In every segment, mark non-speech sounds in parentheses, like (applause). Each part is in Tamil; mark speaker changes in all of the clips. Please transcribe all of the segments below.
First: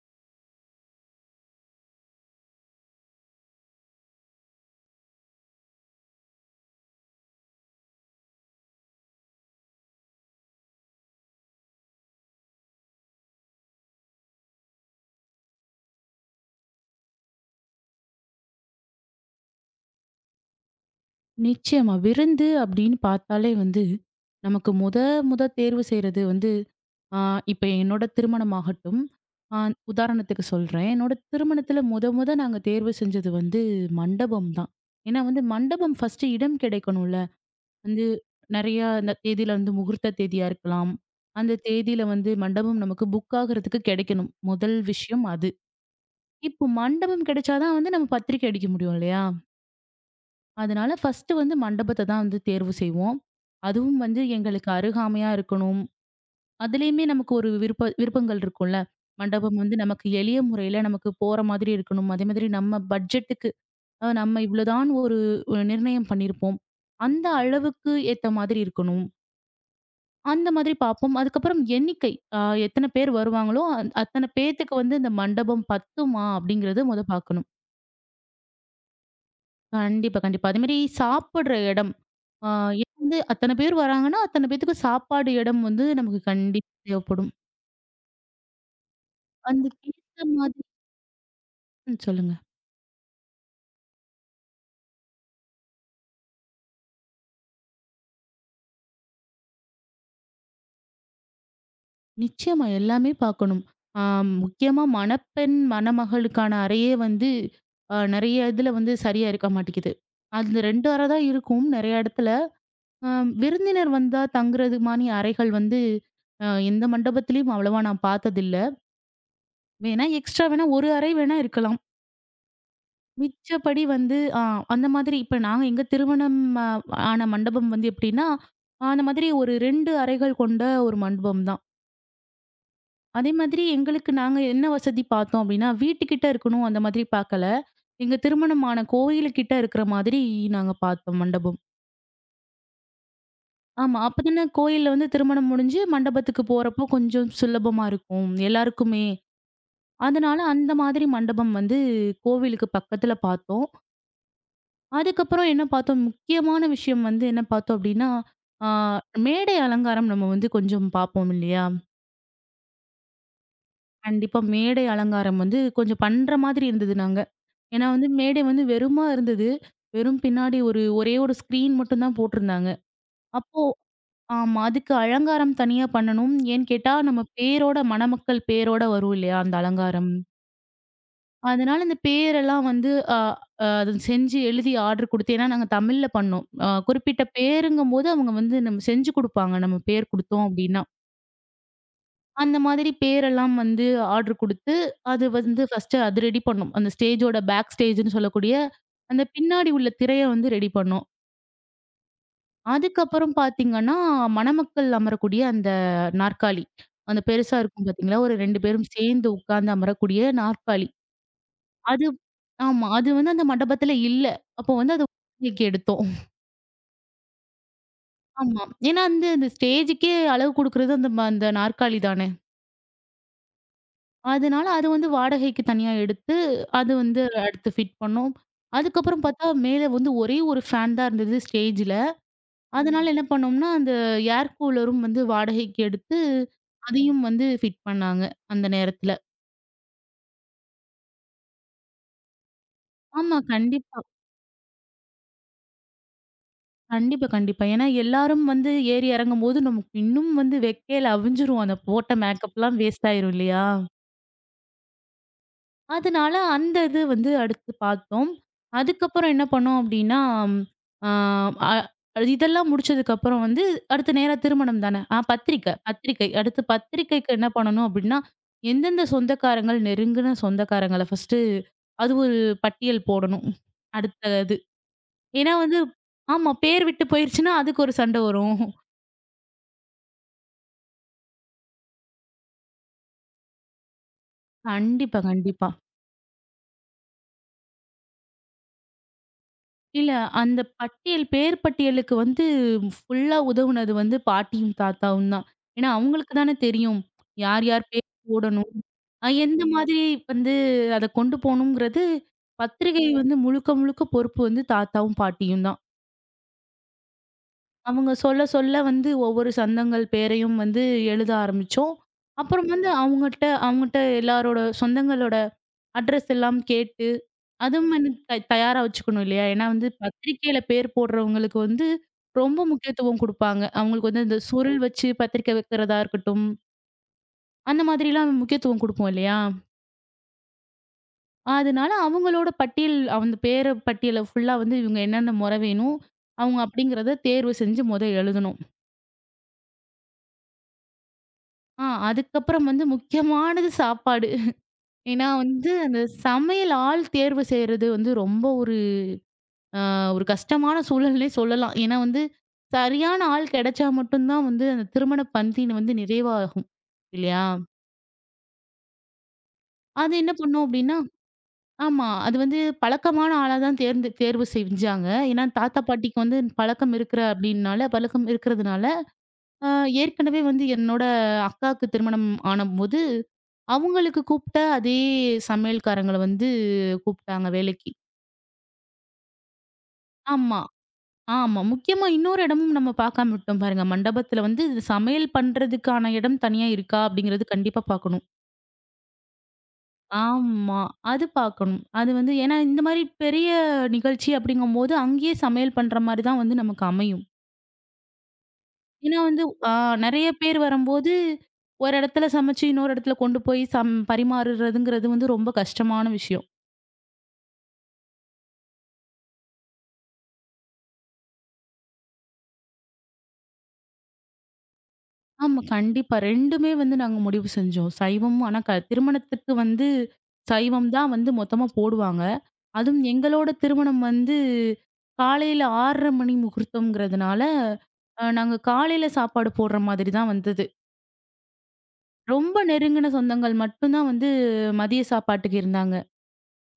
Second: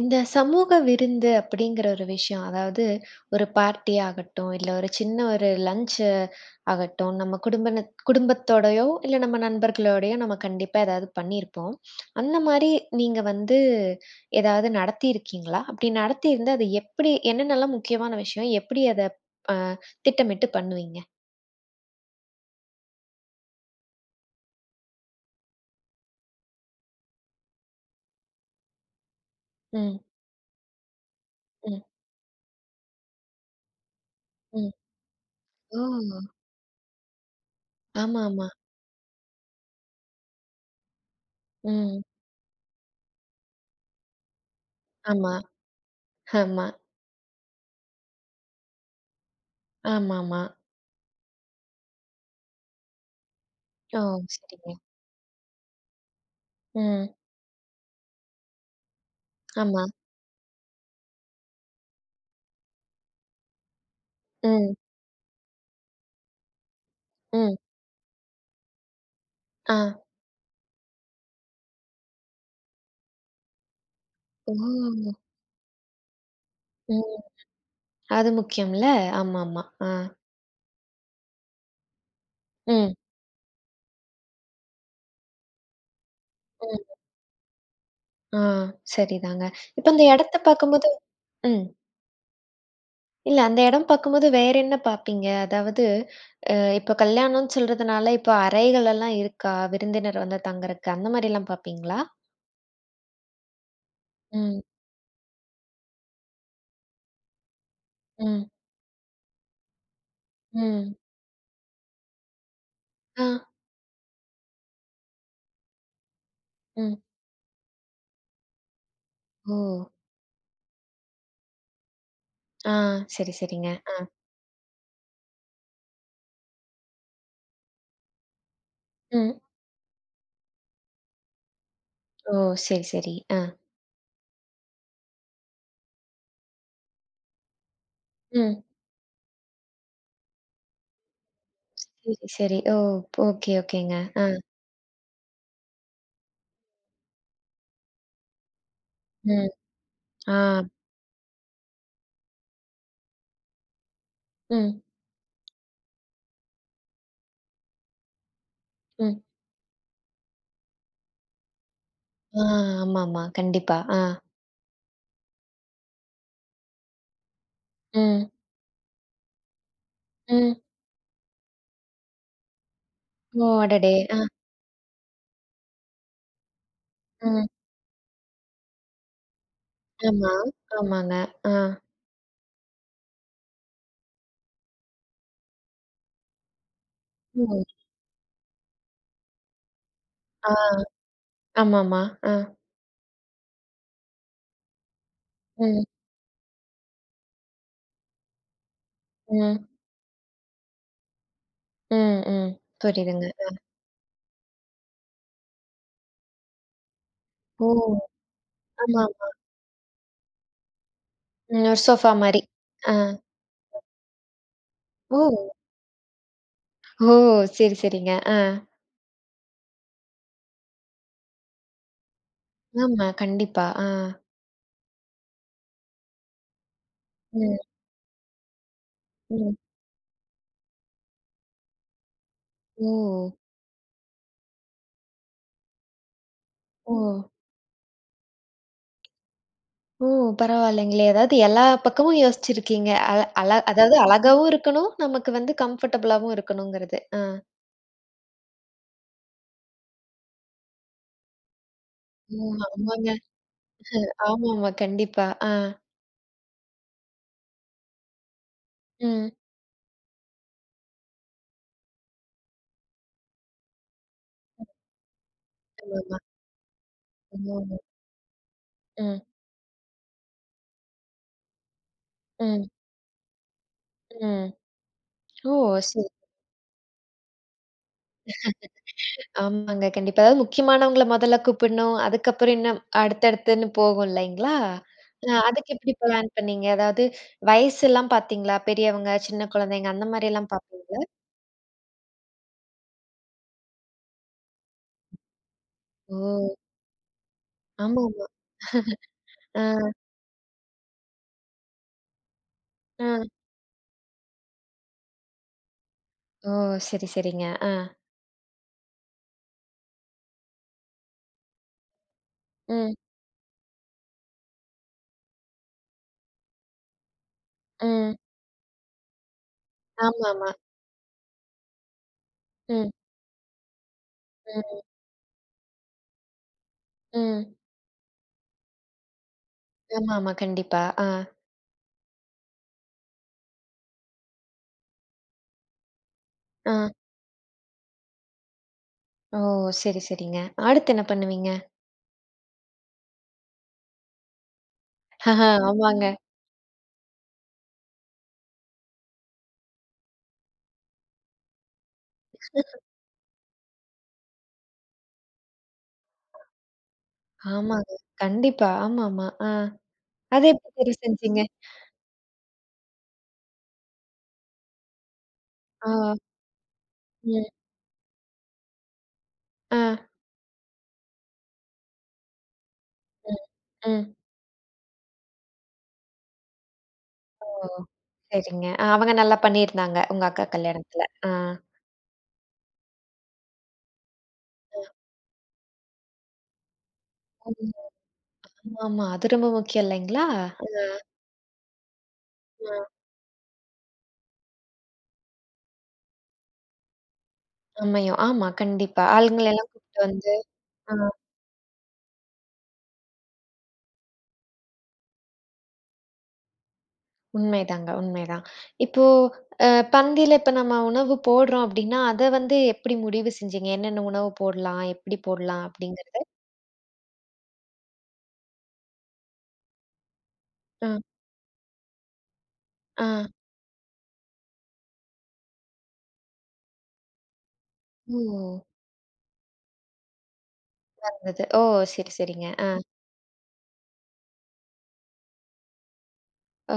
Speaker 1: இந்த சமூக விருந்து அப்படிங்கிற ஒரு விஷயம், அதாவது ஒரு பார்ட்டி ஆகட்டும், இல்ல ஒரு சின்ன ஒரு லஞ்ச் ஆகட்டும், நம்ம குடும்பத்தோடயோ, இல்ல நம்ம நண்பர்களோடயோ நம்ம கண்டிப்பா ஏதாவது பண்ணியிருப்போம். அந்த மாரி நீங்க வந்து ஏதாவது நடத்தியிருக்கீங்களா? அப்படி நடத்தியிருந்தா அது எப்படி என்னென்னலாம் முக்கியமான விஷயம்? எப்படி அத அ திட்டமிட்டு பண்ணுவீங்க?
Speaker 2: நிச்சயமா. விருந்து அப்படின்னு பார்த்தாலே வந்து, நமக்கு முத முத தேர்வு செய்றது வந்து, ஆ இப்ப என்னோட திருமணமாகட்டும், ஆ
Speaker 1: ம்,
Speaker 2: உதாரணத்துக்கு சொல்றேன். என்னோட
Speaker 1: ம்,
Speaker 2: திருமணத்தில முத முத நாங்க தேர்வு செஞ்சது வந்து மண்டபம்
Speaker 1: ம்.
Speaker 2: தான். ஏன்னா வந்து
Speaker 1: ஓ!
Speaker 2: மண்டபம் ஃபர்ஸ்ட்டு இடம் கிடைக்கணும்ல. வந்து
Speaker 1: ஆமாமா.
Speaker 2: நெறையா இந்த தேதியில வந்து முகூர்த்த தேதியா இருக்கலாம். அந்த தேதியில
Speaker 1: ம்.
Speaker 2: வந்து மண்டபம் நமக்கு புக் ஆகுறதுக்கு கிடைக்கணும். முதல் விஷயம்
Speaker 1: ஆமா,
Speaker 2: அது. இப்போ
Speaker 1: ஆமா,
Speaker 2: மண்டபம் கிடைச்சா தான் வந்து நம்ம பத்திரிக்கை அடிக்க முடியும் இல்லையா?
Speaker 1: ஆமாமா.
Speaker 2: அதனால ஃபர்ஸ்ட்டு வந்து மண்டபத்த தான் வந்து தேர்வு செய்வோம். அதுவும்
Speaker 1: ஓ!
Speaker 2: வந்து எங்களுக்கு
Speaker 1: சரிங்க.
Speaker 2: அருகாமையா இருக்கணும். அதுலயுமே
Speaker 1: ம்.
Speaker 2: நமக்கு ஒரு விருப்பங்கள் இருக்கும்ல. மண்டபம் வந்து
Speaker 1: ஆமா.
Speaker 2: நமக்கு எளிய முறையில நமக்கு போற மாதிரி இருக்கணும். அதே மாதிரி நம்ம பட்ஜெட்டுக்கு நம்ம
Speaker 1: ம்.
Speaker 2: இவ்வளோதான் ஒரு ஒரு நிர்ணயம் பண்ணியிருப்போம். அந்த
Speaker 1: ம்.
Speaker 2: அளவுக்கு ஏத்த மாதிரி இருக்கணும்.
Speaker 1: ஆ.
Speaker 2: அந்த மாதிரி பார்ப்போம். அதுக்கப்புறம் எண்ணிக்கை, அ எத்தன பேர் வருவாங்களோ, அத்தன
Speaker 1: ஓ!
Speaker 2: பேத்துக்கு வந்து இந்த மண்டபம் பத்துமா? அப்படிங்கிறத மொத
Speaker 1: ம்.
Speaker 2: பார்க்கணும்.
Speaker 1: அது முக்கியம்ல. ஆமாமா. ஆ.
Speaker 2: கண்டிப்பா, கண்டிப்பா. அதேமாரி சாப்பிடுற இடம். ஆ
Speaker 1: ம்.
Speaker 2: ஏன் வந்து அத்தன பேர் வராங்கன்னா, அத்தன பேத்துக்கும் சாப்பாடு இடம் வந்து நமக்கு கண்டிப்பா
Speaker 1: ம்.
Speaker 2: தேவைப்படும்.
Speaker 1: ஆ. சரிதாங்க. இப்ப அந்த
Speaker 2: அதுக்கேத்த
Speaker 1: இடத்த
Speaker 2: மாதிரி.
Speaker 1: பார்க்கும்போது ம்.
Speaker 2: ம், சொல்லுங்க.
Speaker 1: இல்ல அந்த இடம் பார்க்கும்போது வேற என்ன பார்ப்பீங்க? அதாவது அ இப்ப கல்யாணம்னு சொல்றதுனால, இப்ப அறைகள் எல்லாம் இருக்கா? விருந்தினர் வந்து தங்கறக்கு, அந்த மாரிலாம் பார்ப்பீங்களா?
Speaker 2: நிச்சயமா எல்லாமே பார்க்கணும். ஆ
Speaker 1: ம்.
Speaker 2: முக்கியமா மணப்பெண், மணமகளுக்கான அறையே வந்து
Speaker 1: ம்.
Speaker 2: நெறைய இதுல வந்து சரியா இருக்க மாட்டேங்குது. அந்த 2
Speaker 1: ம்.
Speaker 2: அறை தான் இருக்கும் நெறைய இடத்துல. அ
Speaker 1: ஆ.
Speaker 2: விருந்தினர் வந்தா தங்குறது மாரி அறைகள் வந்து எந்த
Speaker 1: ம்.
Speaker 2: மண்டபத்திலயும் அவ்வளவா நான் பார்த்ததில்ல.
Speaker 1: ஓ!
Speaker 2: வேணா எக்ஸ்ட்ரா வேணா ஒரு அறை வேணா இருக்கலாம்.
Speaker 1: ஆ. சரி, சரிங்க.
Speaker 2: மிச்சபடி
Speaker 1: ஆ.
Speaker 2: வந்து அந்த மாதிரி இப்ப நாங்க எங்க திருமணம் ஆன மண்டபம் வந்து எப்படின்னா, ஆ, அந்த மாதிரி
Speaker 1: ம்.
Speaker 2: ஒரு 2 அறைகள் கொண்ட ஒரு மண்டபம் தான்.
Speaker 1: ஓ! சரி, சரி.
Speaker 2: அதே
Speaker 1: ஆ.
Speaker 2: மாதிரி எங்களுக்கு நாங்க என்ன வசதி பார்த்தோம் அப்படின்னா, வீட்டுக்கிட்ட இருக்கணும் அந்த மாதிரி பார்க்கல. எங்க
Speaker 1: ம்.
Speaker 2: திருமணமான கோயிலுக்கிட்ட இருக்கிற மாதிரி நாங்க பார்த்தோம் மண்டபம்.
Speaker 1: சரி, சரி. ஓ! ஓகே, ஓகேங்க.
Speaker 2: ஆமா.
Speaker 1: ஆ.
Speaker 2: அப்பதானே கோயில்ல வந்து திருமணம் முடிஞ்சு மண்டபத்துக்கு போறப்போ கொஞ்சம் சுலபமா இருக்கும் எல்லாருக்குமே.
Speaker 1: ம். ஆ.
Speaker 2: அதனால அந்த மாதிரி மண்டபம் வந்து கோவிலுக்கு பக்கத்துல பார்த்தோம்.
Speaker 1: ம்.
Speaker 2: அதுக்கப்புறம் என்ன பார்த்தோம், முக்கியமான விஷயம் வந்து என்ன பார்த்தோம் அப்டின்னா, ஆ
Speaker 1: ம்.
Speaker 2: மேடை அலங்காரம் நம்ம வந்து கொஞ்சம் பார்ப்போம் இல்லையா?
Speaker 1: ஆ ஆமாமா. கண்டிப்பா. ஆ.
Speaker 2: கண்டிப்பா மேடை அலங்காரம் வந்து கொஞ்சம் பண்ற மாதிரி இருந்தது நாங்க. ஏன்னா வந்து
Speaker 1: ம்.
Speaker 2: மேடை வந்து வெறுமா இருந்தது. வெறும்
Speaker 1: ம்.
Speaker 2: பின்னாடி ஒரே ஒரு ஸ்க்ரீன் மட்டும் தான் போட்டிருந்தாங்க.
Speaker 1: ஓ!
Speaker 2: அப்போ
Speaker 1: அடடே! ஆ.
Speaker 2: ஆமா. அதுக்கு அலங்காரம் தனியா பண்ணணும். ஏன்னு கேட்டா, நம்ம
Speaker 1: ம்.
Speaker 2: பேரோட மணமக்கள் பேரோட வரும் இல்லையா? அந்த அலங்காரம்.
Speaker 1: ஆமா. ஆமாங்க. ஆ.
Speaker 2: அதனால இந்த பேரெல்லாம் வந்து அ அ அது செஞ்சு எழுதி ஆர்டர் குடுத்து ஏன்னா நாங்க தமிழ்ல பண்ணோம். குறிப்பிட்ட
Speaker 1: ம்.
Speaker 2: பேருங்கும்போது அவங்க வந்து நம்ம செஞ்சு குடுப்பாங்க. நம்ம பேர் குடுத்தோம்
Speaker 1: ஆ.
Speaker 2: அப்டின்னா.
Speaker 1: ஆமாமா. ஆ.
Speaker 2: அந்த மாதிரி பேரெல்லாம் வந்து ஆர்டர் குடுத்து, அது வந்து
Speaker 1: ம்.
Speaker 2: ஃபர்ஸ்ட்டு அது ரெடி பண்ணோம். அந்த ஸ்டேஜோட பேக் ஸ்டேஜ்ன்னு சொல்லக்கூடிய அந்த
Speaker 1: ம்.
Speaker 2: பின்னாடி உள்ள திரைய வந்து ரெடி பண்ணோம்.
Speaker 1: ம். ம். புரியுதுங்க.
Speaker 2: அதுக்கப்புறம்
Speaker 1: ஆ.
Speaker 2: பார்த்தீங்கன்னா, மணமக்கள் அமரக்கூடிய அந்த நாற்காலி. அந்த பெருசா
Speaker 1: ஓ!
Speaker 2: இருக்கும் பார்த்தீங்களா? ஒரு 2 பேரும்
Speaker 1: ஆமாமா.
Speaker 2: சேர்ந்து உட்கார்ந்து அமரக்கூடிய நாற்காலி.
Speaker 1: ம். ஒரு
Speaker 2: அது
Speaker 1: சோஃபா மாரி.
Speaker 2: ஆமா.
Speaker 1: ஆ.
Speaker 2: அது வந்து அந்த மண்டபத்துல இல்ல. அப்போ வந்து அது
Speaker 1: ஓ!
Speaker 2: வாடகைக்கு எடுத்தோம்.
Speaker 1: ஓ! சரி, சரிங்க. ஆ.
Speaker 2: ஆமா. ஏன்னா வந்து அந்த ஸ்டேஜுக்கே அளவு குடுக்குறது அந்த நாற்காலி தானே.
Speaker 1: ஆமா. கண்டிப்பா. ஆ.
Speaker 2: அதனால அது வந்து வாடகைக்கு தனியா எடுத்து, அது வந்து
Speaker 1: ம்.
Speaker 2: அடுத்து ஃபிட் பண்ணோம். அதுக்கப்புறம் பார்த்தா
Speaker 1: ம்.
Speaker 2: மேல வந்து ஒரே ஒரு ஃபேன் தான் இருந்தது ஸ்டேஜ்ல.
Speaker 1: ஓ!
Speaker 2: அதனால என்ன பண்ணோம்னா, அந்த ஏர் கூலரும் வந்து வாடகைக்கு எடுத்து,
Speaker 1: ஓ!
Speaker 2: அதையும் வந்து ஃபிட் பண்ணாங்க அந்த நேரத்துல.
Speaker 1: ஓ! பரவாயில்லைங்களே. அதாவது எல்லா பக்கமும் யோசிச்சிருக்கீங்க. அழ
Speaker 2: ஆமா,
Speaker 1: அழ அதாவது
Speaker 2: கண்டிப்பா.
Speaker 1: அழகாவும் இருக்கணும், நமக்கு வந்து கம்ஃபர்டபுளாவும் இருக்கணுங்கிறது. ஆ.
Speaker 2: கண்டிப்பா, கண்டிப்பா. ஏன்னா எல்லாரும் வந்து ஏறி இறங்கும்போது, நமக்கு இன்னும் வந்து வெக்கையில அவிஞ்சிரும். அந்த போட்ட
Speaker 1: ம்.
Speaker 2: மேக்கப்லாம் வேஸ்ட்
Speaker 1: ஆமாங்க.
Speaker 2: ஆயிரும் இல்லையா?
Speaker 1: ஆமாமா. கண்டிப்பா. ஆ.
Speaker 2: அதனால அந்த இது வந்து அடுத்து பார்த்தோம்.
Speaker 1: ம்.
Speaker 2: அதுக்கப்புறம் என்ன பண்ணோம் அப்டின்னா, ஆ அ அது இதெல்லாம் முடிச்சதுக்கப்புறம் வந்து அடுத்த நேரா திருமணம் தானே. பத்திரிக்கை,
Speaker 1: ஆமாமா.
Speaker 2: பத்திரிக்கை. அடுத்து பத்திரிக்கைக்கு என்ன
Speaker 1: ம்.
Speaker 2: பண்ணணும் அப்டின்னா, எந்தெந்த
Speaker 1: ம்.
Speaker 2: சொந்தக்காரங்கள், நெருங்குன சொந்தக்காரங்கள ஃபர்ஸ்ட்டு அது ஒரு
Speaker 1: ம்.
Speaker 2: பட்டியல் போடணும். அடுத்த
Speaker 1: ம்.
Speaker 2: இது. ஏன்னா
Speaker 1: ஓ!
Speaker 2: வந்து
Speaker 1: சரி.
Speaker 2: ஆமா. பேர் விட்டு போயிருச்சுன்னா, அதுக்கு ஒரு சண்டை வரும்.
Speaker 1: ஆமாங்க. கண்டிப்பா. அதாவது முக்கியமானவங்கள முதல்ல கூப்பிடணும். அதுக்கப்புறம் இன்னும் அடுத்தடுத்துன்னு போகும் இல்லைங்களா?
Speaker 2: கண்டிப்பா,
Speaker 1: அ அதுக்கு
Speaker 2: கண்டிப்பா.
Speaker 1: எப்படி பிளான் பண்ணீங்க? அதாவது வயசுலாம் பார்த்தீங்களா? பெரியவங்க, சின்ன குழந்தைங்க அந்த
Speaker 2: இல்ல
Speaker 1: மாரிலாம்
Speaker 2: அந்த
Speaker 1: பார்ப்பீங்களா?
Speaker 2: பட்டியல், பேர் பட்டியலுக்கு வந்து ஃபுல்லா உதவுனது வந்து பாட்டியும், தாத்தாவும் தான். ஏன்னா, அவங்களுக்கு தானே
Speaker 1: ஓ!
Speaker 2: தெரியும். யார், யார் பேர்
Speaker 1: ஆமாமா.
Speaker 2: போடணும்.
Speaker 1: ஆ.
Speaker 2: எந்த மாதிரி வந்து அத கொண்டு போணுங்கிறது,
Speaker 1: ஆ.
Speaker 2: பத்திரிகை வந்து முழுக்க, முழுக்க பொறுப்பு வந்து தாத்தாவும், பாட்டியும் தான்.
Speaker 1: ஓ! சரி, சரிங்க. ஆ.
Speaker 2: அவங்க சொல்ல, சொல்ல வந்து ஒவ்வொரு சொந்தங்கள் பேரையும் வந்து எழுத ஆரம்பிச்சோம். அப்புறம் வந்து
Speaker 1: ம்,
Speaker 2: அவங்கட்ட அவங்கட்ட எல்லாரோட சொந்தங்களோட அட்ரஸ் எல்லாம் கேட்டு, அதுவும் வந்து
Speaker 1: ம்.
Speaker 2: தயாரா வச்சுக்கணும் இல்லையா? ஏன்னா வந்து
Speaker 1: ஆமாமா.
Speaker 2: பத்திரிக்கையில பேர் போடுறவங்களுக்கு வந்து ரொம்ப
Speaker 1: ம்,
Speaker 2: முக்கியத்துவம் குடுப்பாங்க. அவங்களுக்கு வந்து இந்த சுருள்
Speaker 1: ம்,
Speaker 2: வச்சு பத்திரிக்கை வைக்கிறதா இருக்கட்டும்,
Speaker 1: ம்.
Speaker 2: அந்த மாதிரிலாம் முக்கியத்துவம் குடுப்போம் இல்லையா?
Speaker 1: ஆமாமா. கண்டிப்பா. ஆ,
Speaker 2: அதனால அவங்களோட பட்டியல் அந்த பேர பட்டியல ஃபுல்லா வந்து இவங்க என்னென்ன மொற வேணும், அவங்க
Speaker 1: ஆ.
Speaker 2: அப்படிங்கிறத தேர்வு செஞ்சு மொத எழுதணும்.
Speaker 1: ஓ! சரி, சரிங்க. அடுத்து என்ன பண்ணுவீங்க?
Speaker 2: அதுக்கப்புறம் வந்து முக்கியமானது சாப்பாடு. ஏன்னா
Speaker 1: (laughs)
Speaker 2: வந்து அந்த
Speaker 1: ஆமாங்க.
Speaker 2: சமையல் ஆள் தேர்வு செய்றது வந்து ரொம்ப ஒரு அ ஒரு கஷ்டமான சூழல்னே சொல்லலாம். ஏன்னா வந்து, சரியான ஆள் கிடைச்சா மட்டும் தான் வந்து அந்த திருமண பந்தின் வந்து நிறைவாகும். இல்லையா?
Speaker 1: ஆமாங்க. கண்டிப்பா. ஆமாமா. ஆ.
Speaker 2: அது என்ன
Speaker 1: அத
Speaker 2: பண்ணும்
Speaker 1: எப்படி
Speaker 2: அப்டின்னா.
Speaker 1: தெரிவு செஞ்சீங்க?
Speaker 2: ஆமா. அது வந்து பழக்கமான ஆளா தான் தேர்வு செஞ்சாங்க. ஏன்னா தாத்தா,
Speaker 1: ஆ,
Speaker 2: பாட்டிக்கு வந்து பழக்கம் இருக்கிற
Speaker 1: ம்.
Speaker 2: அப்டின்னால பழக்கம் இருக்கிறதுனால, அ
Speaker 1: ஆ,
Speaker 2: ஏற்கனவே வந்து என்னோட அக்காவுக்கு திருமணம் ஆனம்போது,
Speaker 1: ம், ம்.
Speaker 2: அவங்களுக்கு கூப்ட்ட அதே சமையல்காரங்கள வந்து கூப்ட்டாங்க
Speaker 1: ஓ!
Speaker 2: வேலைக்கு.
Speaker 1: சரிங்க. அ அவங்க நல்லா பண்ணியிருந்தாங்க, உங்க அக்கா
Speaker 2: ஆமா.
Speaker 1: கல்யாணத்துல. ஆ.
Speaker 2: ஆமா. முக்கியமா இன்னொரு இடமும் நம்ம பார்க்காம விட்டோம் பாருங்க. மண்டபத்துல வந்து இது சமையல் பண்றதுக்கான இடம் தனியா இருக்கா? அப்படிங்கிறது
Speaker 1: ம்.
Speaker 2: கண்டிப்பா பார்க்கணும்.
Speaker 1: ஆமாமா. அது ரொம்ப முக்கியம் இல்லைங்களா?
Speaker 2: ஆமா.
Speaker 1: ஆ,
Speaker 2: அது பார்க்கணும். அது வந்து ஏன்னா
Speaker 1: ஆ.
Speaker 2: இந்த மாரி பெரிய நிகழ்ச்சி அப்படிங்கும்போது, அங்கேயே சமையல் பண்ற மாரி தான் வந்து நமக்கு அமையும்.
Speaker 1: அமையும். ஆமா, கண்டிப்பா.
Speaker 2: ஏன்னா வந்து
Speaker 1: ஆளுங்கள எல்லாம்
Speaker 2: ஆ
Speaker 1: கூட்டிட்டு
Speaker 2: நெறைய
Speaker 1: வந்து
Speaker 2: பேர்
Speaker 1: ஆ.
Speaker 2: வரும்போது, ஒரு இடத்துல சமைச்சு இன்னொரு இடத்துல கொண்டு போய் பரிமாறுறதுங்கிறது வந்து ரொம்ப கஷ்டமான விஷயம்.
Speaker 1: உண்மைதாங்க, உண்மைதான். இப்போ அ பந்தில இப்ப நம்ம உணவு போடுறோம் அப்டின்னா, அத வந்து எப்படி முடிவு செஞ்சீங்க? என்னென்ன உணவு போடலாம்? எப்படி
Speaker 2: ஆமா,
Speaker 1: போடலாம்?
Speaker 2: கண்டிப்பா.
Speaker 1: அப்படிங்கிறத?
Speaker 2: 2மே வந்து நாங்க முடிவு செஞ்சோம். சைவமும் ஆனா திருமணத்துக்கு வந்து
Speaker 1: அ,
Speaker 2: சைவம் தான் வந்து மொத்தமா போடுவாங்க. அதுவும்
Speaker 1: ஆ.
Speaker 2: எங்களோட திருமணம் வந்து காலையில 6:30 மணி முகூர்த்தம்ங்கிறதுனால,
Speaker 1: ஓ!
Speaker 2: அ நாங்க காலையில சாப்பாடு போடுற மாதிரி தான் வந்தது.
Speaker 1: மறந்தது. ஓ! சரி, சரிங்க.
Speaker 2: ரொம்ப
Speaker 1: ஆ.
Speaker 2: நெருங்கின சொந்தங்கள் மட்டும் தான் வந்து மதிய சாப்பாட்டுக்கு இருந்தாங்க.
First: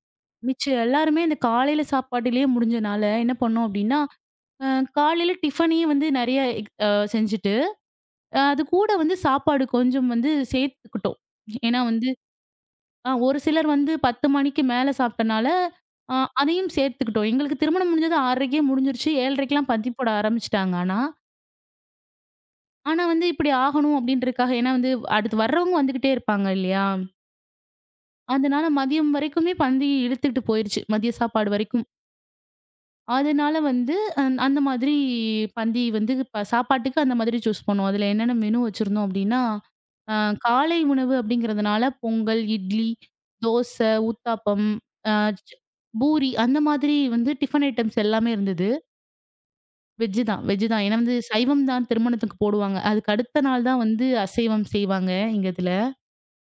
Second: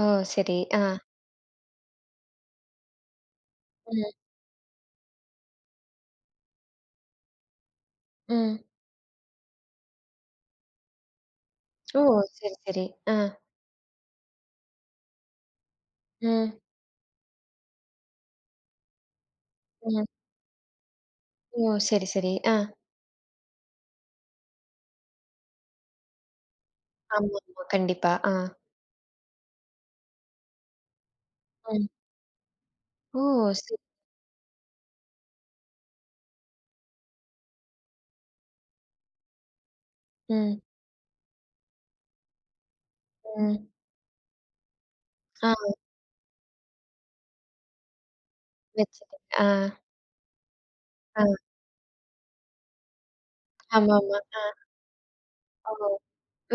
Speaker 1: ஓ! சரி.
Speaker 2: மிச்சம்
Speaker 1: ஆ.
Speaker 2: எல்லாருமே இந்த காலையில சாப்பாட்டிலேயே முடிஞ்சனால என்ன பண்ணோம் அப்டின்னா,
Speaker 1: ம்,
Speaker 2: அ காலையில டிஃபனையே வந்து நெறைய எக் அ செஞ்சுட்டு,
Speaker 1: ம்.
Speaker 2: அது கூட வந்து சாப்பாடு கொஞ்சம் வந்து சேர்த்துக்கிட்டோம். ஏன்னா
Speaker 1: ஓ!
Speaker 2: வந்து
Speaker 1: சரி, சரி. ஆ.
Speaker 2: ஒரு சிலர் வந்து 10 மணிக்கு மேல சாப்பிட்டனால, அ
Speaker 1: ம்,
Speaker 2: அதையும் சேர்த்துக்கிட்டோம். எங்களுக்கு திருமணம் முடிஞ்சது 6:30க்கே முடிஞ்சிருச்சு. 7:30க்கெல்லாம் பந்தி
Speaker 1: ம்.
Speaker 2: போட ஆரம்பிச்சுட்டாங்க ஆனா.
Speaker 1: ஓ! சரி, சரி. ஆ.
Speaker 2: ஆனா வந்து இப்படி ஆகணும் அப்படின்றதுக்காக ஏன்னா வந்து அடுத்து வர்றவங்க வந்துகிட்டே இருப்பாங்க இல்லையா?
Speaker 1: ஆமா, ஆமா. கண்டிப்பா. ஆ.
Speaker 2: அதனால மதியம் வரைக்குமே பந்தி இழுத்துட்டு போயிருச்சு. மதிய சாப்பாடு வரைக்கும்.
Speaker 1: ம். ஓ!
Speaker 2: அதனால
Speaker 1: சரி.
Speaker 2: வந்து அந்த மாதிரி பந்தி வந்து சாப்பாட்டுக்கு அந்த மாதிரி சூஸ் பண்ணுவோம். அதுல என்னென்ன மெனு வச்சிருந்தோம் அப்டின்னா, அ
Speaker 1: ம்,
Speaker 2: காலை உணவு அப்டிங்கிறதுனால பொங்கல், இட்லி,
Speaker 1: ம்.
Speaker 2: தோசை, ஊத்தாப்பம், அ
Speaker 1: ஆ
Speaker 2: ச பூரி அந்த மாதிரி வந்து டிஃபன் ஐட்டம்ஸ் எல்லாமே இருந்தது.
Speaker 1: வச்சுட்டேன். ஆ,
Speaker 2: வெஜ் தான். ஏன்னா வந்து
Speaker 1: ஆ.
Speaker 2: சைவம் தான் திருமணத்துக்கு போடுவாங்க. அதுக்கு அடுத்த நாள் தான் வந்து
Speaker 1: ஆமாமா. ஆ.
Speaker 2: அசைவம் செய்வாங்க எங்க
Speaker 1: ஓ!
Speaker 2: இதுல.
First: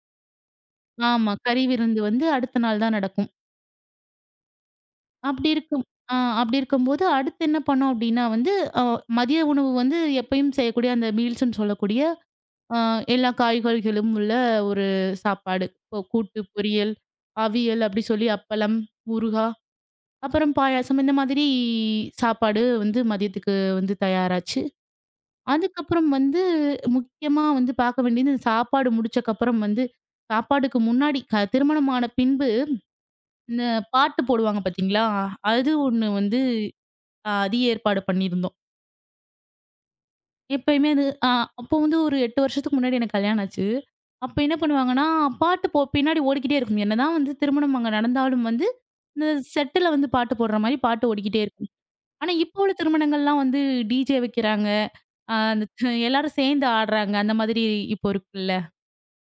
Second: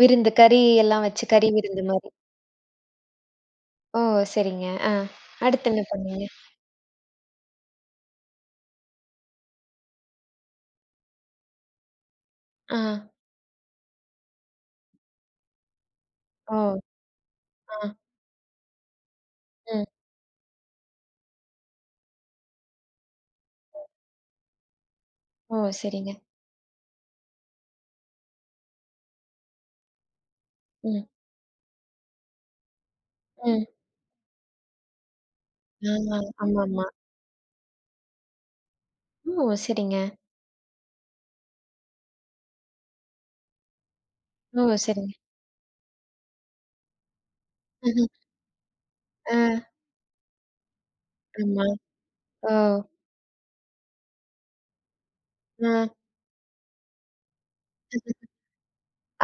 Speaker 1: விருந்து கறி எல்லாம் வச்சு
Speaker 2: ஆமா.
Speaker 1: கறி
Speaker 2: கறி
Speaker 1: விருந்து
Speaker 2: விருந்து
Speaker 1: மாரி.
Speaker 2: வந்து அடுத்த நாள் தான் நடக்கும்.
Speaker 1: ஓ! சரிங்க. ஆ.
Speaker 2: அப்படி
Speaker 1: அடுத்து என்ன
Speaker 2: இருக்கும் ஆ
Speaker 1: பண்ணீங்க?
Speaker 2: அப்படி இருக்கும்போது அடுத்து என்ன பண்ணோம் அப்படின்னா வந்து, அ, மதிய உணவு வந்து எப்பயும் செய்யக்கூடிய அந்த மீல்ஸ்ன்னு சொல்லக்கூடிய, அ,
Speaker 1: ஆ.
Speaker 2: எல்லா காய்கறிகளும் உள்ள ஒரு சாப்பாடு. இப்போ கூட்டு
Speaker 1: ஓ!
Speaker 2: பொரியல்,
Speaker 1: ஆ.
Speaker 2: அவியல் அப்படி சொல்லி, அப்பளம், ஊறுகாய்,
Speaker 1: ம்.
Speaker 2: அப்புறம் பாயாசம் இந்த மாதிரி சாப்பாடு வந்து மதியத்துக்கு வந்து தயாராச்சு.
Speaker 1: ஓ!
Speaker 2: அதுக்கப்புறம்
Speaker 1: சரிங்க.
Speaker 2: வந்து முக்கியமா வந்து பார்க்க வேண்டியது இந்த சாப்பாடு முடிச்சக்கப்புறம் வந்து, சாப்பாடுக்கு
Speaker 1: ம்.
Speaker 2: முன்னாடி திருமணமான பின்பு இந்த
Speaker 1: ம்.
Speaker 2: பாட்டு போடுவாங்க பாத்தீங்களா, அது ஒண்ணு
Speaker 1: ஆமா.
Speaker 2: வந்து
Speaker 1: ஆமாமா.
Speaker 2: அ அது ஏற்பாடு பண்ணியிருந்தோம்.
Speaker 1: ஓ! சரிங்க.
Speaker 2: எப்பயுமே அது, அ அப்போ வந்து ஒரு 8 வருஷத்துக்கு முன்னாடி எனக்கு கல்யாணம் ஆச்சு. அப்ப என்ன
Speaker 1: ஓ!
Speaker 2: பண்ணுவாங்கன்னா,
Speaker 1: சரிங்க.
Speaker 2: பாட்டு பின்னாடி ஓடிக்கிட்டே இருக்கும். என்னதான் வந்து திருமணம் அங்க
Speaker 1: ம்ஹ்ம்.
Speaker 2: நடந்தாலும் வந்து, இந்த
Speaker 1: ஆ.
Speaker 2: செட்டுல வந்து பாட்டு போடுற மாரி பாட்டு ஓடிக்கிட்டே
Speaker 1: ஆமா.
Speaker 2: இருக்கும். ஆனா,
Speaker 1: ஓ!
Speaker 2: இப்போ உள்ள திருமணங்கள்லாம் வந்து டிஜே வைக்கிறாங்க. அ அந்த
Speaker 1: ஆ.
Speaker 2: எல்லாரும் சேர்ந்து ஆடுறாங்க. அந்த மாதிரி இப்போ இருக்குல்ல.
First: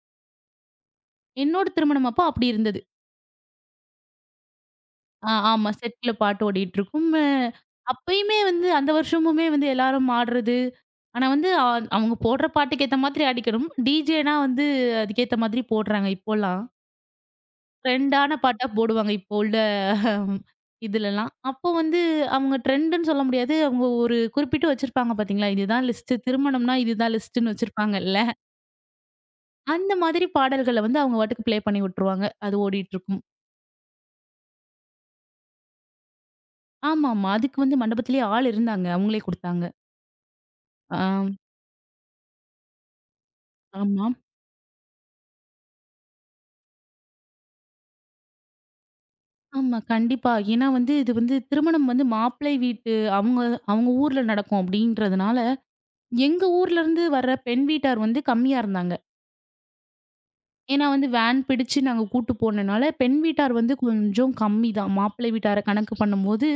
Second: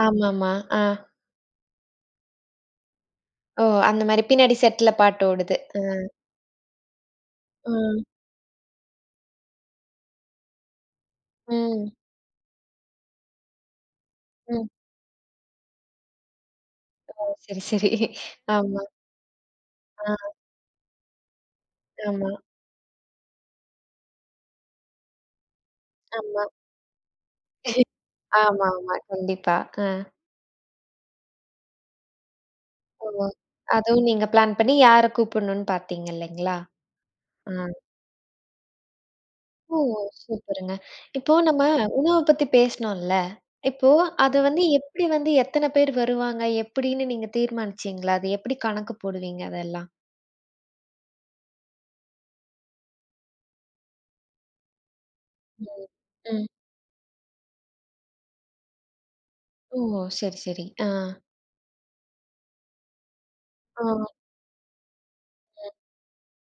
Speaker 1: ஆமாமா. ஆ.
Speaker 2: என்னோட திருமணம் அப்போ அப்படி இருந்தது.
Speaker 1: ஓ! அந்த மாரி பின்னாடி செட்ல பாட்டு
Speaker 2: ஆ
Speaker 1: ஓடுது.
Speaker 2: ஆமா.
Speaker 1: ஆ.
Speaker 2: செட்ல பாட்டு ஓடிட்டுருக்கும். அ
Speaker 1: ம்.
Speaker 2: அப்பயுமே வந்து அந்த வருஷமுமே வந்து எல்லாரும் ஆடுறது. ஆனா வந்து அ
Speaker 1: ம்.
Speaker 2: அவங்க போடுற பாட்டுக்கு ஏத்த மாதிரி ஆடிக்கணும். டிஜேனா வந்து
Speaker 1: ம்.
Speaker 2: அதுக்கேத்த மாதிரி போடுறாங்க இப்போலாம்.
Speaker 1: ஓ! சரி, சரி.
Speaker 2: ட்ரெண்டான பாட்டா
Speaker 1: ஆமா.
Speaker 2: போடுவாங்க இப்போ உள்ள
Speaker 1: ஆ.
Speaker 2: ஹம், இதுலலாம். அப்போ வந்து
Speaker 1: ஆமா.
Speaker 2: அவங்க ட்ரெண்டுன்னு சொல்ல முடியாது. அவங்க ஒரு குறிப்பிட்டு வச்சிருப்பாங்க பார்த்தீங்களா? இதுதான் லிஸ்ட்
Speaker 1: ஆமா.
Speaker 2: திருமணம்னா இதுதான் லிஸ்ட்ன்னு வச்சிருப்பாங்கல்ல.
Speaker 1: ஆமாமா. கண்டிப்பா. ஆ.
Speaker 2: அந்த மாதிரி பாடல்கள வந்து அவங்க பாட்டுக்கு ப்ளே பண்ணி விட்டுருவாங்க. அது
Speaker 1: ஓ!
Speaker 2: ஓடிட்டுருக்கும்.
Speaker 1: அதுவும் நீங்க பிளான் பண்ணி யார கூப்பிடணும்னு பார்த்தீங்க இல்லைங்களா?
Speaker 2: ஆமாமா.
Speaker 1: ஆ.
Speaker 2: அதுக்கு வந்து மண்டபத்திலேயே ஆள் இருந்தாங்க. அவங்களே குடுத்தாங்க.
Speaker 1: ஓ! சூப்பருங்க.
Speaker 2: ஆ.
Speaker 1: இப்போ நம்ம உணவ பத்தி பேசினோம்ல. இப்போ
Speaker 2: ஆமா.
Speaker 1: அது வந்து எப்படி வந்து எத்தன பேர் வருவாங்க? எப்படின்னு நீங்க தீர்மானிச்சீங்களா? அது எப்படி கணக்கு போடுவீங்க
Speaker 2: ஆமா,
Speaker 1: அதெல்லாம்?
Speaker 2: கண்டிப்பா. ஏன்னா வந்து இது வந்து திருமணம் வந்து மாப்பிள்ளை வீட்டு அவங்க அவங்க ஊர்ல நடக்கும் அப்படின்றதுனால,
Speaker 1: ம். ம்.
Speaker 2: எங்க ஊர்ல இருந்து வர்ற பெண் வீட்டார் வந்து கம்மியா இருந்தாங்க.
Speaker 1: ஓ! சரி, சரி.
Speaker 2: ஏன்னா
Speaker 1: ஆ.
Speaker 2: வந்து வேன் பிடிச்சு நாங்க கூட்டு போனனால, பெண் வீட்டார் வந்து
Speaker 1: ஆ.
Speaker 2: கொஞ்சம் கம்மி தான். மாப்பிள்ளை வீட்டார
Speaker 1: ம்.
Speaker 2: கணக்கு பண்ணும்போது,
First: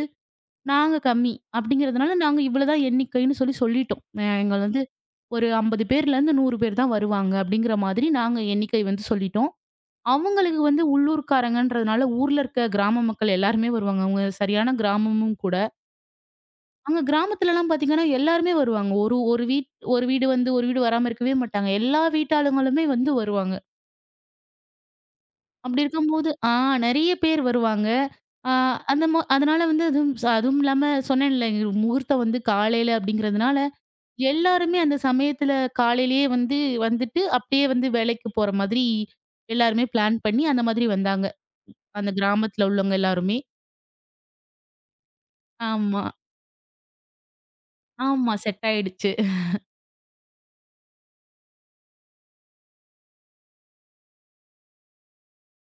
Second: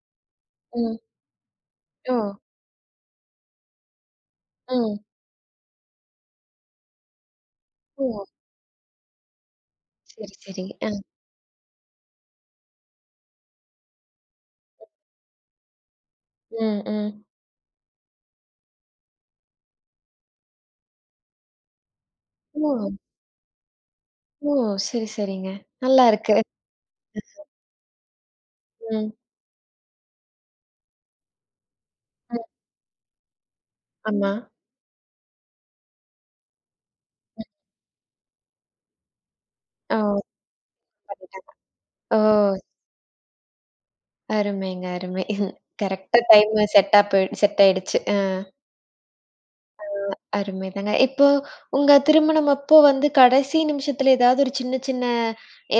Speaker 2: நாங்க
Speaker 1: ம்.
Speaker 2: கம்மி. அப்படிங்கிறதுனால
Speaker 1: ஓ!
Speaker 2: நாங்க இவ்வளோதான் எண்ணிக்கைன்னு சொல்லி சொல்லிட்டோம். எங்கள வந்து
Speaker 1: ம்.
Speaker 2: ஒரு 50 பேர்லேருந்து 100 பேர் தான் வருவாங்க. அப்படிங்கிற மாதிரி
Speaker 1: ஓ!
Speaker 2: நாங்க எண்ணிக்கை வந்து சொல்லிட்டோம்.
Speaker 1: சரி,
Speaker 2: அவங்களுக்கு
Speaker 1: சரி.
Speaker 2: வந்து
Speaker 1: ஆ.
Speaker 2: உள்ளூர்க்காரங்கன்றதுனால, ஊர்ல இருக்க கிராம மக்கள் எல்லாருமே வருவாங்க. அவங்க சரியான கிராமமும் கூட.
Speaker 1: ம்.
Speaker 2: அங்க
Speaker 1: ம்.
Speaker 2: கிராமத்துலலாம் பார்த்தீங்கன்னா, எல்லாருமே வருவாங்க. ஒரு ஒரு வீட் ஒரு வீடு வந்து ஒரு வீடு வராம இருக்கவே மாட்டாங்க. எல்லா வீட்டாளுங்களுமே
Speaker 1: ஓ!
Speaker 2: வந்து வருவாங்க.
Speaker 1: ஓ! சரி, சரிங்க.
Speaker 2: அப்படி
Speaker 1: நல்லா
Speaker 2: இருக்கும்போது
Speaker 1: இருக்கு.
Speaker 2: நெறைய பேர் வருவாங்க. ஆ அந்த
Speaker 1: ம்.
Speaker 2: ம அதனால வந்து அதுவும் அதுவும் இல்லாம சொன்னேன்ல, எங்களுக்கு முகூர்த்தம்
Speaker 1: ம்.
Speaker 2: வந்து காலையில அப்படிங்கிறதுனால,
Speaker 1: ஆமா.
Speaker 2: எல்லாருமே அந்த சமயத்துல காலையிலேயே வந்து வந்துட்டு, அப்படியே வந்து வேலைக்கு போற மாதிரி எல்லாருமே
Speaker 1: ஓ!
Speaker 2: பிளான் பண்ணி, அந்த மாதிரி வந்தாங்க.
Speaker 1: பண்ணிட்டாங்க.
Speaker 2: அந்த
Speaker 1: ஓ!
Speaker 2: கிராமத்துல உள்ளவங்க எல்லாருமே.
Speaker 1: அருமைங்க, அருமை.
Speaker 2: ஆமா,
Speaker 1: கரெக்ட்டா டைம் செட்டா போய் செட் ஆயிடுச்சு. ஆ.
Speaker 2: ஆமா. செட் ஆயிடுச்சு.
Speaker 1: அருமைதாங்க. இப்போ உங்க திருமணம் அப்போ வந்து கடைசி நிமிஷத்துல ஏதாவது ஒரு சின்ன சின்ன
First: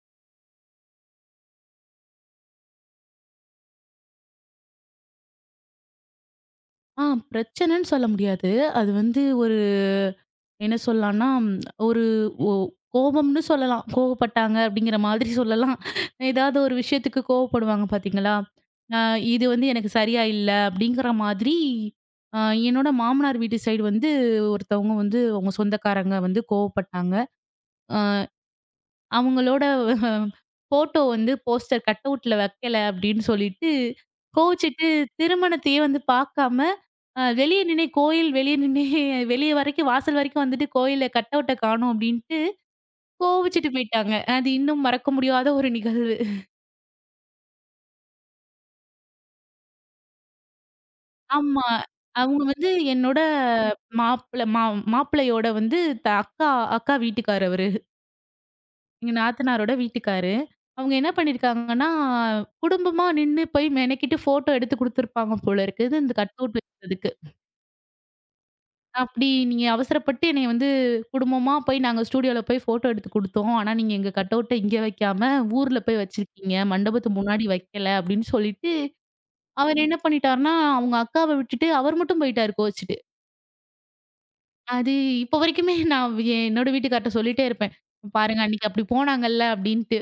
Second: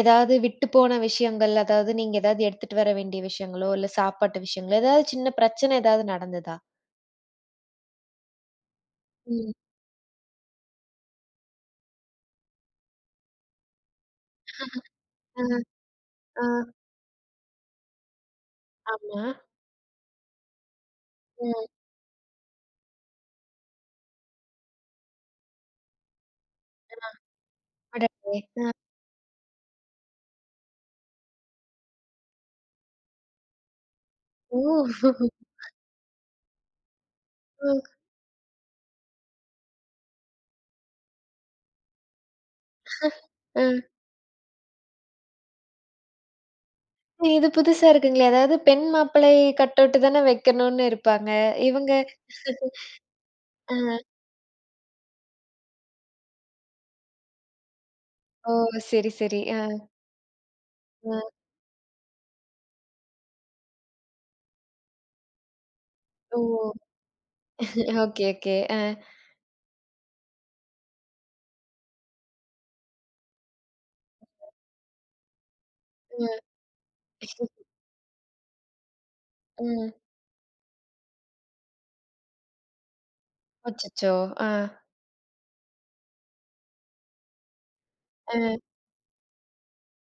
Speaker 1: ஏதாவது விட்டு போன விஷயங்கள், அதாவது நீங்க ஏதாவது எடுத்துட்டு வர வேண்டிய விஷயங்களோ, இல்ல சாப்பாட்டு விஷயங்களோ, ஏதாவது சின்ன பிரச்சனை ஏதாவது நடந்ததா?
Speaker 2: ஆ பிரச்சனன்னு சொல்ல முடியாது. அது வந்து
Speaker 1: ம்.
Speaker 2: ஒரு என்ன சொல்லலாம்னா, ம், ஒரு ஒ கோபம்னு சொல்லலாம். கோவப்பட்டாங்க அப்படிங்கிற மாதிரி
Speaker 1: ஆ,
Speaker 2: சொல்லலாம்.
Speaker 1: ஆ,
Speaker 2: ஏதாவது ஒரு விஷயத்துக்கு கோவப்படுவாங்க பார்த்தீங்களா? அ
Speaker 1: ஆமா.
Speaker 2: இது வந்து எனக்கு சரியா இல்ல அப்படிங்கிற மாதிரி,
Speaker 1: ம்.
Speaker 2: அ என்னோட மாமனார் வீட்டு சைடு வந்து ஒருத்தவங்க வந்து அவங்க சொந்தக்காரங்க வந்து
Speaker 1: ஆ,
Speaker 2: கோவப்பட்டாங்க. அ
Speaker 1: அடடே! ஆ.
Speaker 2: அவங்களோட ஃபோட்டோ வந்து போஸ்டர் கட் அவுட்ல வைக்கல அப்படின்னு சொல்லிட்டு,
Speaker 1: ஓ!
Speaker 2: கோவிச்சுட்டு திருமணத்தையே வந்து பார்க்காம அ வெளிய
Speaker 1: ம்.
Speaker 2: நின்னே கோயில் வெளிய நின்னே (laughs) வெளிய வரைக்கும் வாசல் வரைக்கும் வந்துட்டு கோயில்ல கட் அவுட்ட காணோம் அப்டின்ட்டு
Speaker 1: ஆ.
Speaker 2: கோவிச்சுட்டு போயிட்டாங்க. அது இன்னும் மறக்க முடியாத ஒரு நிகழ்வு.
Speaker 1: இது புதுசா இருக்குங்களே! அதாவது பெண் மாப்பிள்ளை கட்டவுட் தானே வைக்கணும்னு இருப்பாங்க.
Speaker 2: ஆமா.
Speaker 1: இவங்க
Speaker 2: அவங்க வந்து என்னோட
Speaker 1: ஆ.
Speaker 2: மாப்பிள மா மாப்பிள்ளையோட வந்து த அக்கா அக்கா வீட்டுக்காரு அவரு.
Speaker 1: ஓ! சரி,
Speaker 2: எங்க
Speaker 1: சரி. ஆ,
Speaker 2: நாத்தனாரோட வீட்டுக்காரு. அவங்க என்ன
Speaker 1: ஆ.
Speaker 2: பண்ணியிருக்காங்கன்னா, குடும்பமா நின்னு போய் மெனக்கிட்டு ஃபோட்டோ எடுத்து குடுத்துருப்பாங்க போல இருக்குது. இந்த கட்
Speaker 1: ஓ!
Speaker 2: அவுட் வைக்கிறதுக்கு.
Speaker 1: Okay, okay. ஆ,
Speaker 2: அப்படி நீங்க அவசரப்பட்டு என்னைய வந்து குடும்பமா போய் நாங்க ஸ்டூடியோல போய் ஃபோட்டோ எடுத்து குடுத்தோம். ஆனா நீங்க எங்க கட்அவுட்ட இங்க வைக்காம ஊர்ல போய்
Speaker 1: ஆ.
Speaker 2: வச்சிருக்கீங்க. மண்டபத்து முன்னாடி வைக்கல அப்படின்னு சொல்லிட்டு, அவர்
Speaker 1: ம்.
Speaker 2: என்ன பண்ணிட்டாருன்னா, அவங்க அக்காவ விட்டுட்டு அவர் மட்டும் போயிட்டாரு கோவிச்சுட்டு.
Speaker 1: அச்சச்சோ! ஆ,
Speaker 2: அது இப்ப வரைக்குமே நான் என்னோட வீட்டுக்கார்ட்ட சொல்லிட்டே இருப்பேன். பாருங்க
Speaker 1: ஆ,
Speaker 2: அன்னைக்கு அப்படி போனாங்கல்ல அப்படின்ட்டு.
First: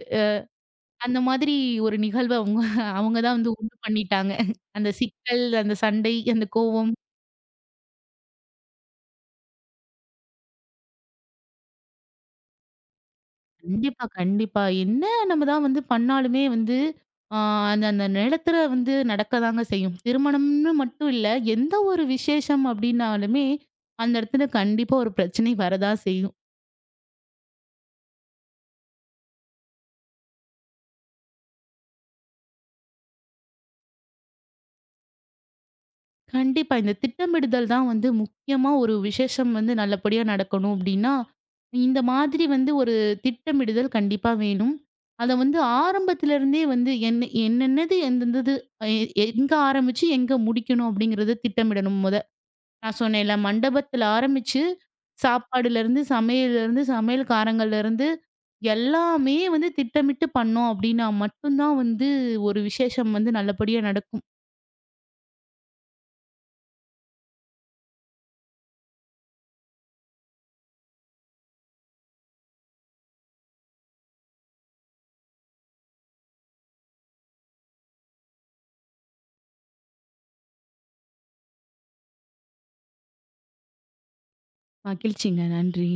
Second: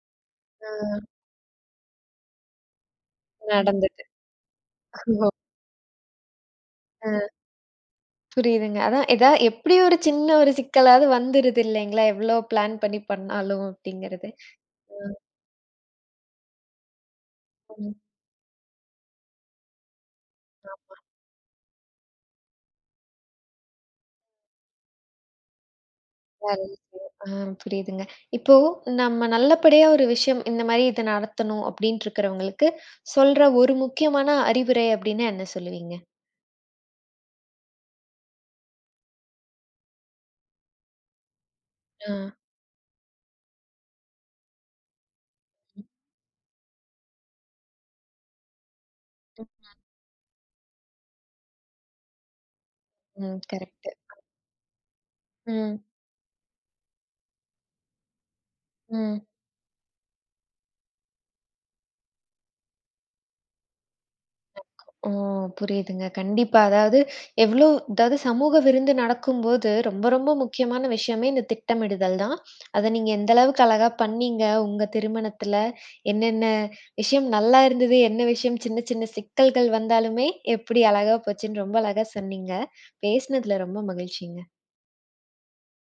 Speaker 1: ஆ
Speaker 2: அந்த மாதிரி ஒரு நிகழ்வ அவங்க அவங்க தான் வந்து உண்டு
Speaker 1: நடந்தது.
Speaker 2: பண்ணிட்டாங்க. அந்த
Speaker 1: ஓ!
Speaker 2: சிக்கல், அந்த சண்டை, அந்த கோவம்.
Speaker 1: ஆ புரியுதுங்க. அதான் ஏதா எப்டி ஒரு சின்ன ஒரு சிக்கலாவது வந்துருது இல்லைங்களா? எவ்ளோ பிளான் பண்ணி பண்ணாலும்
Speaker 2: கண்டிப்பா,
Speaker 1: அப்டிங்கிறது.
Speaker 2: கண்டிப்பா. என்ன
Speaker 1: ம்,
Speaker 2: நம்ம தான் வந்து பண்ணாலுமே வந்து, ஆ அந்த
Speaker 1: ம்.
Speaker 2: அந்த நிலத்துல வந்து நடக்கதாங்க செய்யும். திருமணம்னு மட்டும் இல்ல, எந்த ஒரு விசேஷம் அப்டின்னாலுமே, அந்த இடத்துல கண்டிப்பா ஒரு பிரச்சனை வரதான் செய்யும்.
Speaker 1: அப்ப ஆ புரியுதுங்க. இப்போ நம்ம நல்லபடியா ஒரு விஷயம் இந்த மாரி இத நடத்தணும் அப்டின்ட்டு இருக்கிறவங்களுக்கு சொல்ற ஒரு முக்கியமான அறிவுரை அப்டின்னா என்ன சொல்லுவீங்க?
Speaker 2: கண்டிப்பா இந்த திட்டமிடுதல் தான் வந்து முக்கியமா ஒரு விசேஷம் வந்து நல்லபடியா நடக்கணும் அப்டின்னா, இந்த
Speaker 1: ஆ.
Speaker 2: மாதிரி வந்து ஒரு திட்டமிடுதல் கண்டிப்பா வேணும். அத வந்து ஆரம்பத்திலருந்தே வந்து என்ன என்னென்னது எந்தெந்தது, எ எங்க
Speaker 1: ம்,
Speaker 2: ஆரம்பிச்சு, எங்க முடிக்கணும் அப்டிங்கிறத திட்டமிடணும். நான் சொன்னேன்ல
Speaker 1: ம். கரெக்ட்டு.
Speaker 2: மண்டபத்துல ஆரம்பிச்சு,
Speaker 1: ம்,
Speaker 2: சாப்பாடுலருந்து, சமையல்லருந்து, சமையல்காரங்கள்லருந்து
Speaker 1: ம்.
Speaker 2: எல்லாமே வந்து திட்டமிட்டு பண்ணோம் அப்டின்னா மட்டும் தான் வந்து ஒரு விசேஷம் வந்து நல்லபடியா நடக்கும்.
Speaker 1: ஓ! புரியுதுங்க. கண்டிப்பா. அதாவது எவ்ளோ அதாவது சமூக விருந்து நடக்கும்போது, ரொம்ப ரொம்ப முக்கியமான விஷயமே இந்த திட்டமிடுதல் தான். அத நீங்க எந்த அளவுக்கு அழகா பண்ணீங்க. உங்க திருமணத்துல என்னென்ன விஷயம் நல்லா இருந்தது, என்ன விஷயம் சின்ன சின்ன சிக்கல்கள் வந்தாலுமே, எப்படி அழகா போச்சுன்னு ரொம்ப அழகா சொன்னீங்க. பேசினதுல ரொம்ப மகிழ்ச்சிங்க.
Speaker 2: மகிழ்ச்சிங்க. நன்றி.